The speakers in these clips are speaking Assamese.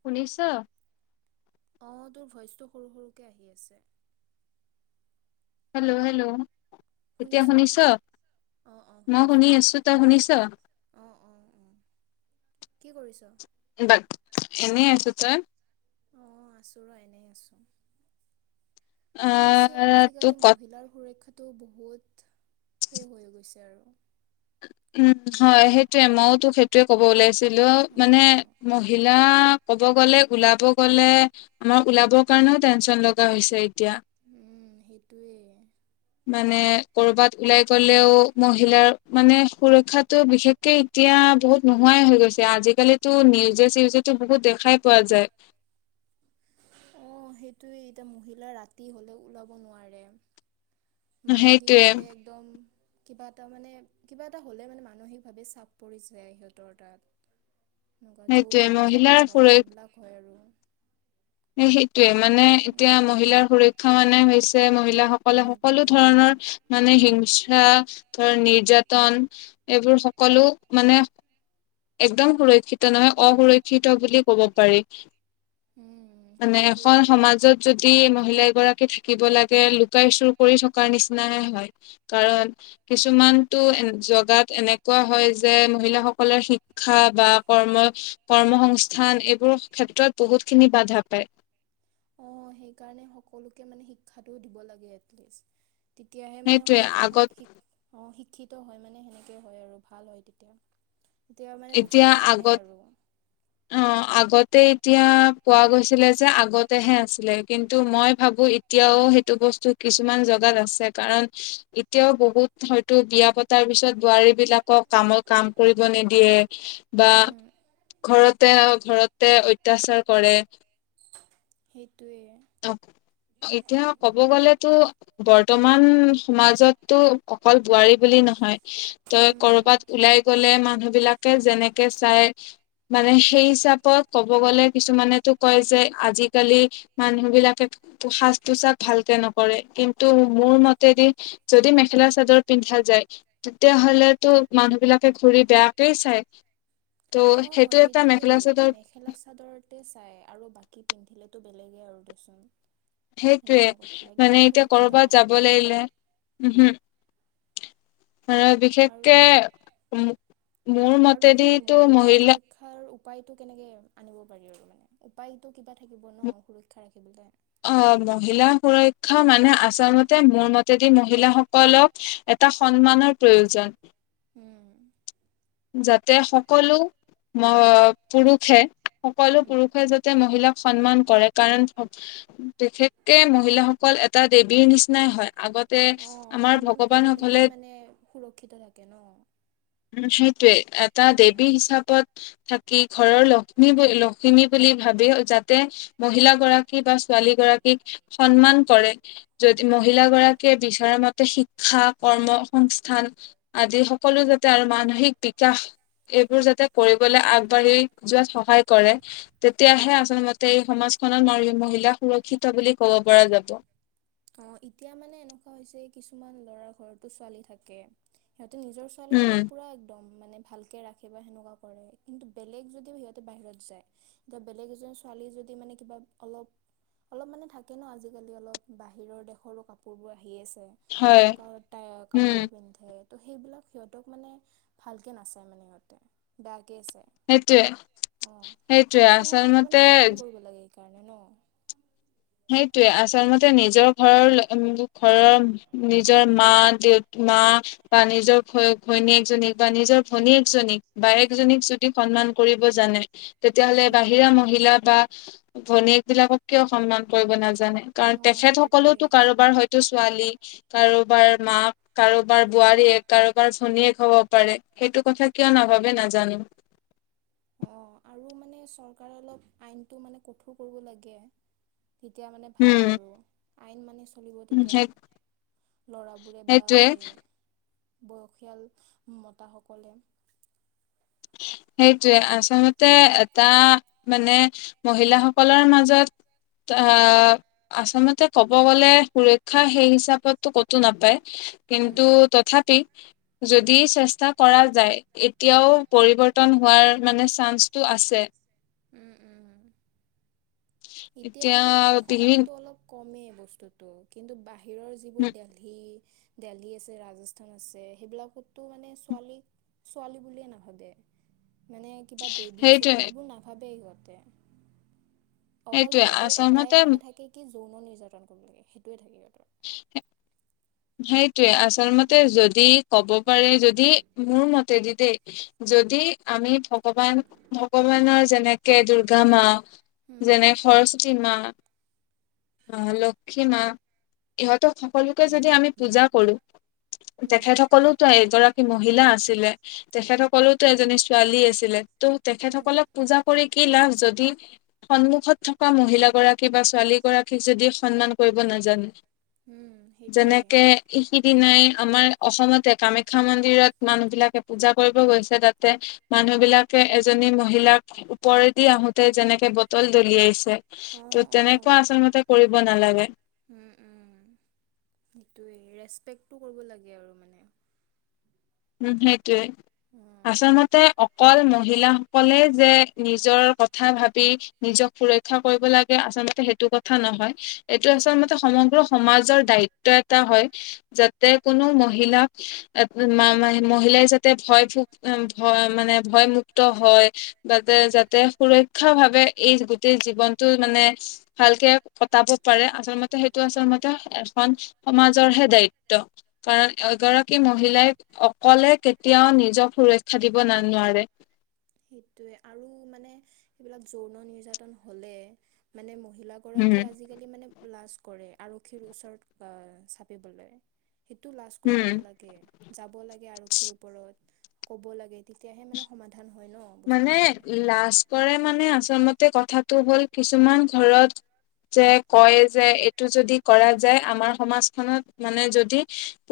শুনিছ'? মোৰ দৰে ভইচটো সৰু, সৰুকৈ আহি আছে। হেল্ল' হেল্ল' এতিয়া শুনিছ'? অ', অ', মই শুনিচো, শুনি আছো শুনিচো তই শুনিছ? অ', অ', অ'। কি কৰিছ'? এনেই আছো, তই? অ' আছো ৰ' এনেই আছো। পিছে আহ তোক আজিকালি ক মহিলাৰ সুৰক্ষাত টো বহুত শেষ হৈ গৈছে আৰু। উম, হয় সেইটোয়ে, মইওতো সেইটোয়ে ক'ব ওলাইছিলো মানে অঁ মহিলা ক'ব গ'লে ওলাব গ'লে আমাৰ ওলাব কাৰণেও টেনচন লগা হৈছে এতিয়া। উম, সেইটোৱে। মানে কৰ'বাত ওলাই গ'লেও মহিলাৰ মানে সুৰক্ষাটো বিশেষকে এতিয়া বহুত নোহোৱাই হৈ গৈছে আজিকালিতো নিউজে চিউজে বহুত দেখাই পোৱা যায়। সেইটোয়ে এতিয়া মহিলা ৰাতি হ'লে ওলাব নোৱাৰে। সেইটোয়ে মানসিকভাৱে একদম কিবা এটা মানে কিবা এটা হ'লে মানে মানসিকভাৱে চাপ পৰি যায় সিহঁতৰ তাত। যৌন সেইটোয়ে মহিলাৰ -নিৰ্যাতন সুৰ হয় এইবিলাক হয় আৰু। এ সেইটোয়ে মানে এতিয়া উম মহিলাৰ সুৰক্ষা মানে হৈছে মহি হিলাসকলে উম সকলো উম ধৰণৰ মানে হিং সা ধৰা নিৰ্যাতন এইবোৰ সকলো মানে একদম সুৰক্ষিত নহয় অসুৰক্ষিত বুলি ক'ব পাৰি। উম মানে সেইটোৱে এখন সমাজত যদি মহিলাই [unintelligible] গৰাকী থাকিব লাগে, লুকাই চুৰ কৰি থকাৰ নিচিনে হয় কাৰণ কিছুমান টো কিছুমান জগাত এনেকুৱা হয় যে মহিলা সকলৰ শি ক্ষা বা কৰ্ম কৰ্মসংস্থান এইবোৰ ক্ষেত্ৰত বহুত খিনি বাধা পায়। [inaudible] অ' সেইকাৰনে সকলোকে মানে শিক্ষাটো দিব লাগে। তেতিয়াহে মানে সেইটোয়ে অলপ আগত শিক্ষা অ' শি শিক্ষিত হয় মানে সেনেকে হয় আৰু ভাল হয় তেতিয়া। তেতিয়া মানে এতিয়া বস্তুবোৰ জানে আগত আৰু অ' আগতেই এতিয়া কোৱা গৈছিলে যে আগতেহে আছিলে, কিন্তু মই ভাবো এতিয়াও সেইটো বস্তুত কিছুমান জগাত আছে কাৰণ এতিয়াও বহুত হয়তো বিয়া পতাৰ পিছত বোৱাৰী বিলাকক কামৰ কাম কৰিব নিদ নিদিয়ে বা উম ঘৰতে-ঘৰতে অত্যাচাৰ কৰে। [inaudible] অ' এতিয়া ক'ব গলেতো বৰ বৰ্তমান সমাজতটো অকল বোৱাৰী বুলি নহয়। তই ক'ৰবাত উম। ওলাই গ'লে মানুহ বিলাকে যেনেকে চাই মানে সেই হিচাপত ক'ব গ'লে কিছুমানেতো কয় যে আজিকালি মানুহ বিলাকে সাজ -পোছাক ভালকে নকৰে, কিন্তু মোৰ মতেদি যদি মেখে খেলা -চাদৰ পিন্ধা যায়, তেতিয়াহ'লেটো মানুহ বিলাকে ঘুৰি বেয়াকেই চায়। অ' সেইটোৱেই, মেখেলা- চাদৰতে চাই আৰু বাকী পিন্ধিলে সেইটো বেলেগে আৰু দে চোন। সেইটোৱেই মানে এতিয়া ক'ৰবাত নাই যাব মানে। লাগিলে, উহু। আৰু আৰু বিশেষকে মোৰ আৰু সেই মতেদিটো মহিলা সুৰক্ষাৰ উপায়টো কেনেকে আনিব পাৰি আৰু মানে উপায়টো কিবা থাকিব ন সুৰক্ষা ৰাখিবলৈ অ' মহিলা পৰাই মানে আচলতে মোৰ মতেদি মহিলাসকলক এটা সন্মানৰ প্ৰয়োজন। উম যাতে সকলো ম পুৰুষে সকলো উম পুৰুষে যাতে মহিলাক সন্মান কৰে কাৰণ, বিশেষকে মহিলাসকল এটা দেৱীৰ নিচিনাই হয়, আগত অ' সন্মান কৰিলেহে মানে সুৰক্ষিত থাকে ন। উম, সেইটোৱে এটা অ দেৱী হিচাপত থাক কি ঘৰৰ লক্ষ্মী বুলি লক্ষিমী বুলি ভাবি যাতে মহিলাগৰাকী বা ছোৱালী গৰা কীক সন্মান কৰে, যদি মহিলাগৰাকীয়ে বিচৰা মতে শিক্ষা কৰ্ম সংস্থান আদি সকলো যাতে আৰু মানসিক বিকাশ এইবোৰ যাতে কৰিবলৈ আগবাঢ়ি যোৱাত সহায় কৰে, তেতিয়াহে আচলমতে এই সমাজ খনত মহিলা সুৰক্ষিত বুলি ক'ব পৰা যাব। অ এতিয়া মানে এনেকুৱা হৈছে কিছুমান লৰাৰ ঘৰতো ছোৱালী থাকে সিহঁতে নিজৰ উম ছোৱালীজনীক পুৰা একদম মানে ভালকে ৰাখে বা সেনেকুৱা কৰে। কিন্তু বেলেগ যদি সিহঁতে বাহিৰত যায়। ত' বেলেগ এজনী ছোৱালী মানে যদি মানে কিবা অলপ, অলপ মানে থাকে ন আজিকালি অলপ বাহিৰৰ দেশৰো কাপোৰবোৰ আহি আছে। হয় সেনেকুৱা উম কাপোৰো পিন্ধে তো সেইবিলাক সিহঁতক মানে ভালকৈ নাচায় মানে সিহঁতে। বেয়া সেইটোৱে অ সেইটোৱে সেইটো মানে আচলমতে সন্মান কৰিব লাগে সেইকাৰণে ন সেইটোয়ে। আচলমতে নিজৰ ঘৰৰ ঘৰৰ নিজৰ মা দেউতা মা বা নিজৰ ঘৈণীজনীক বা নিজৰ ভনীয়েকজনীক, বায়েকজনীক যদি সন্মান কৰি কৰিব জানে তেতিয়াহলে উম বাহিৰা মহিলা বা ভনীয়েক বিলাকক কিয় সন্মান কৰিব নাজানে কাৰণ অঁ তেখেত সেইটোৱে সকলেতো কাৰোবাৰ হয়তো ছোৱালী কাৰোবাৰ মাক, কাৰোবাৰ বোৱাৰীয়েক, কাৰোবাৰ ভনীয়েক হ'ব পাৰে সেইটো কথা ক কিয় নাভাবে নাজানিম অ আৰু মানে চৰকাৰে অলপ আইনটো মানে কঠোৰ কৰিব লাগে তেতিয়া মানে উম ভাল আৰু আইন মানে চলিব তেতিয়া। সেই ল'ৰাবোৰে বা সেইটোৱে এই বয়সীয়াল মতাসকলে [unintelligible] সেইটোৱে, আচলতে এটা মানে মহিলাসকলৰ মাজত অ আচলতে ক'ব গ'লে সুৰক্ষা সেই হিচাপতটো কতো নাপায় কিন্তু উম তথাপি যদি চেষ্টা কৰা যায় এতিয়াও পৰিৱৰ্তন হোৱাৰ মানে চান্সটো আছে উম উম এতিয়া মানে অসমতটো অলপ কমেই বস্তুতটো। কিন্তু বাহিৰত বাহিৰৰ যিবোৰ দেলহি দেলহি আছে, ৰাজস্থান আছে সেইবিলাকতো মানে ছোৱালী ছোৱালী বুলিয়ে নাভাবে মানে কিবা দেৱী চেৱী সেইটোৱে এইবোৰ নাভাবেই সিহঁতে অকল সেইটোৱে সিহঁতৰ আচলমতে এটাই মানে থাকে কি যৌন নিৰ্যাতন কৰিব লাগে। সেইটোয়ে থাকে সিহঁত [unintelligible] সেইটোৱে আচলমতে উম যদি ক'ব পাৰে, যদি মোৰ মতে দেই। যদি আমি ভগৱান, ভগৱানৰ যেনেকে দূৰ্গা মা উম যেনে সৰস্বতী মা আহ লক্ষী মা ইহঁত সকলো যদি আমি পূজা কৰো, তেখেত সকলোতো এগৰাকী মহিলা আছিলে তেখেতসকললেতো এজনী ছোৱালী আছিলে ত' উম অ তেখেতসকলক পূজা কৰি কি লাভ যদি সন্মুখত থকা মহিলাগৰাকী বা ছোৱালী গৰাকীক যদি সন্মান কৰিব নোৱাৰ নাজানে। উম। সেইটোৱে। যেনেকে ই সিদিনাই আমাৰ অসমতে কামাখ্যা মন্দিৰত মানুহ বিলাকে পূজা কৰিব গৈছে তাতে মানুহ বিলাকে এজনী মহিলাক ওপৰেদি আহোতে যেনেকে বটল দলিয়াইছে! অ', ত' তেনেকুৱা অ'। আচলতে কৰিব নালাগে। উম, উম, সেইটোৱে ৰেছপেক্টো কৰিব লাগে আৰু মানে উম সেইটোৱে উম, আচলতে অকল মহিলাাসকলে যে নিজৰ কথা ভাবি নিজক সুৰক্ষা কৰিব লাগে আচল সটো কথা নহয় এইটো উম, উম। আচলতে সমগ্ৰ সমাজ [unintelligible] সমাজৰ দায়িত্ব এটা হয় যাতে কোনো মহিলা আপোনাৰ মহিলাই যাতে ভয় ভ ভয় মানে ভয়মুক্ত হয় বা যাতে সুৰক্ষা ভাৱে এই গোটেই জীৱনটো মানে ভালকে কটাব পাৰে আচলতে সেইটো আচলতে এখন সমাজৰহে দায়িত্ব কাৰণ এগৰাকী মহিলাই অকলে কেতিয়াও নিজক সুৰক্ষা দিব ন নোৱাৰে। সেইটোৱে আৰু মানে এইবিলাক যৌন নিৰ্যাতন হলে মানে মহিলাগৰাকীয়ে আজিকালি মানে লাজ কৰে আৰক্ষীৰ ওচৰত আহ চাপিবলৈ। সেইটো লাজ কৰিব হম নালাগে যাব লাগে আৰক্ষীৰ ওপৰত ক'ব লাগে। তেতিয়াহে মানে সমাধান হয়। ন মানে বস্তুবোৰ লাজ কৰে মানে আচল মতে কথাটো হ'ল কিছুমান ঘৰত যে কয় যে এইটো যদি কৰা যায় আমাৰ সমাজখনত মানে যদি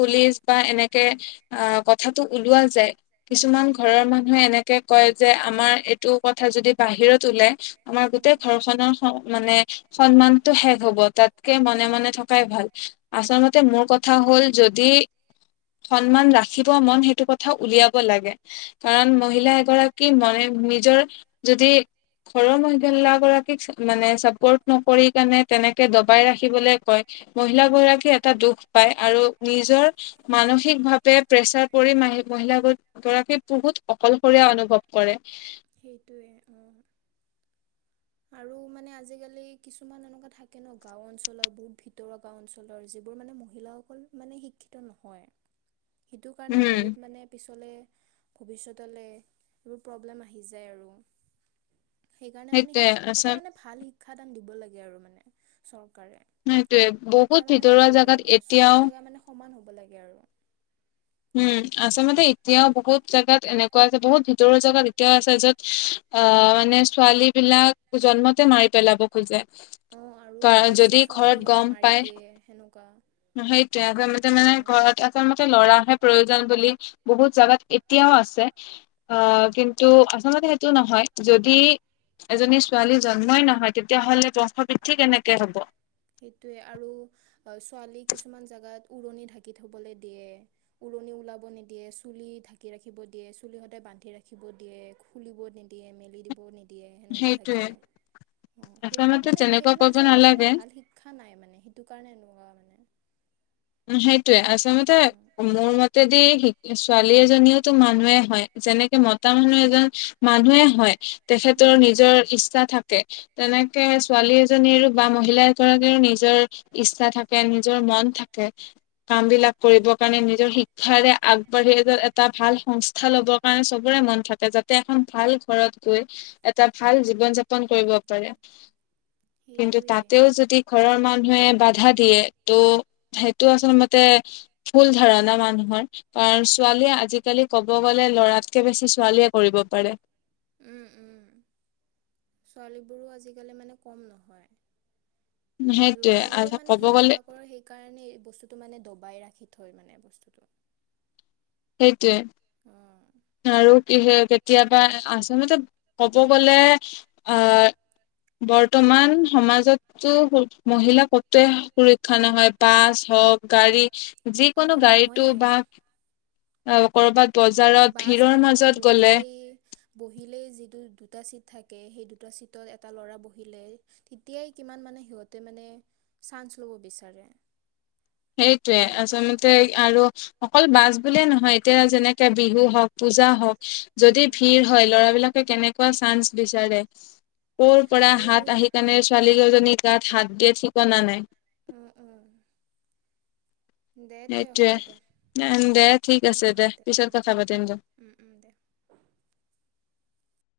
পুলিচ বা এনেকে অ কথাটো ওলোৱা যায় উম কিছুমান উম ঘৰৰ মানুহে এনেকে কয় যে আমাৰ এইটো কথা যদি বাহিৰত ওলাই। আমাৰ উম গোটেই ঘৰখনৰ মানে সন্মানতটো শেষ হ'ব তাত অ মনে মনে থকাই ভাল আচলতে মোৰ কথা হল যদি সন্মান ৰাখিব মন সেইটো কথা উলিয়াব লাগে কাৰণ মহিলা গৰাকী মনে নিজৰ যদি ঘৰৰ মহিলা গৰাকীক মানে চাপৰ্ট নকৰি কাৰণে তেনেকে দবাই ৰাখিবলে কয় উম মহিলাাগৰাকীয়ে এটা দুখ পায় আৰু নিজৰ মান মানসিকভাৱে প্ৰেছাৰ পৰি মহিলৰাক বহুত অকল অনুভৱ কৰে। সেইটোৱে অ আৰু মানে আজিকালি কিছুমান এনেকুৱা থাকে ন গাও অঞ্চলৰ বহুত ভিতৰুৱা গাও অঞ্চলৰ য ম মহিলা অকল মানে শিক্ষিত নহয় সেইটো কাৰণে উম বহুত মানে ভৱিষ্যতলৈ এইবোৰ প্ৰব্লেম আহি যায় আৰু। সেইকাৰণে মানে শ সেইটোয়ে এটা আচল মানে ভাল শিক্ষাদান দিব লাগে আৰু মানে চৰ কৰে সেইটোয়ে বহুত তেতিয়া মানে ভিতৰুৱা ভাল আৰু জাগাত মানে চব এতিয়াও জাগা মানে সমান হ'ব। লাগে আৰু উম, আচলতে এতিয়াও বহুত জাগাত এনেকুৱা আছে বহুত ভিতৰুৰ জোগাত এতিয়াও আছে য'ত অ, মানে ছোৱালী বিলাক জন্মতে মাৰি পেলাব খোজে। অ, আৰু কাৰ- বেছি যদি ছোৱালী হলে মাৰি দিয়ে সেনেকুৱা সেইটোয়ে আচলতে অ মানে ঘৰত আচলতে ল'ৰাহে প্ৰয়োজন বুলি বহুত জোগাত এতিয়াও আছে অ, কিন্তু আচলতে সেইটো নহয়। যদি এজনী ছোৱালী জন্মই নহয় তেতিয়াহলে বংশ বৃদ্ধি কেনেকে হব। সেইটোয়ে আৰু ছোৱালী কিছুমান জোগাত উৰণি থাকে। কি থবলৈ দিয়ে উৰণি ওলাব নিদিয়ে চুলি ঢাকি ৰাখিব দিয়ে চুলি সদায় বান্ধি ৰাখিব। দিয়ে খুলিব নিদিয়ে মেলি দিব নিদিয়ে। দিয়ে সেনেকুৱা সেইটোয়ে থাকে অ সেইবিলাক আচলতে মানে তেনেকুৱা সেইবিলাক কৰিব জোগাত মানে নালাগে ভাল শ মানে সেইটো কাৰণে এনেকুৱা মানে উম, সেইটোৱে আচলতে উম মোৰ মতে দি ছোৱালী এজনীওতো মানুহে হয় যেনেকে মতা মানুহ এজন মানুহে হয়। তেখেতৰ উম নিজৰ ইচ্ছা থাকে তেনেকে ছোৱালী এজনীৰো বা মহিলা এগৰাকীৰো নিজৰ ইচ্ছা থাকে নিজৰ মন থাকে। কাম বিলাক কৰিব কাৰণে নিজৰ শিক্ষাৰে আগবাঢ়ি এটা ভাল সংস্থা লব। কাৰণে চবৰে মন থাকে যাতে এখন ভাল ঘৰত গৈ এটা ভাল জীৱন যাপন কৰিব পাৰে। কিন্তু সেইটোৱে তাতেও যদি ঘৰৰ মানুহে বাধা দিয়ে তো সেইটো আচল মতে ভুল ধাৰণা মানুহৰ কাৰণ ছোৱালীয়ে আজিকালি ক'ব গ'লে ল'ৰাতকে বেছি ছোৱালীয়ে কৰিব পাৰে। উম - উম ছোৱালীবোৰো আজিকালি মানে কম নহয়। সেইটোয়ে লৰাবোৰে মানে ক'ব গ'লে হিংসা কৰে সেইকাৰণে এই বস্তুতটো মানে দবাই ৰাখি থই। থ মানে বস্তুটো। সেইটোৱ অ আৰু কি কেতিয়াবা আচলতে ক'ব গ'লে আহ বৰ্তমান সমাজতো মহিলা কতোৱে সুৰক্ষা নহয় বাছ গাড়ী অ যিকোনো গাড়ীটো নহয়ে বা কৰবাত বজাৰত বাছ ভিৰৰ এখনত মাজত গ'লে বহিলেই বহিলেই যিটো দুটা চিট [inaudible] সেই দু এটা লৰা বহিলে তেতিয়াই কি মানে সিহ মানে [inaudible] ল'ব বিচাৰে [inaudible] সেইটোয়ে সেনেকুৱা কথা আচলতে অ আৰু অকল বাছ বুলিয়ে নহয় এতিয়া যেনেকে বিহু হওক পূজা হওক যদি উম ভিৰ হয় লৰা বিলাক কেনেকুৱা চানস বিচাৰে কৰ পৰা আৰু হাত আহি কাৰণে ছোৱালী জনী গাত হাত দিয়ে ঠিকনা নাই। উম উম [inaudible] দে তে হ'ব সেইটোয়ে দে [inaudible] দে ঠিক আছে অ', দে অ', পিছত উম, কথা উম, পাতিম। [inaudible] উম, উম, দে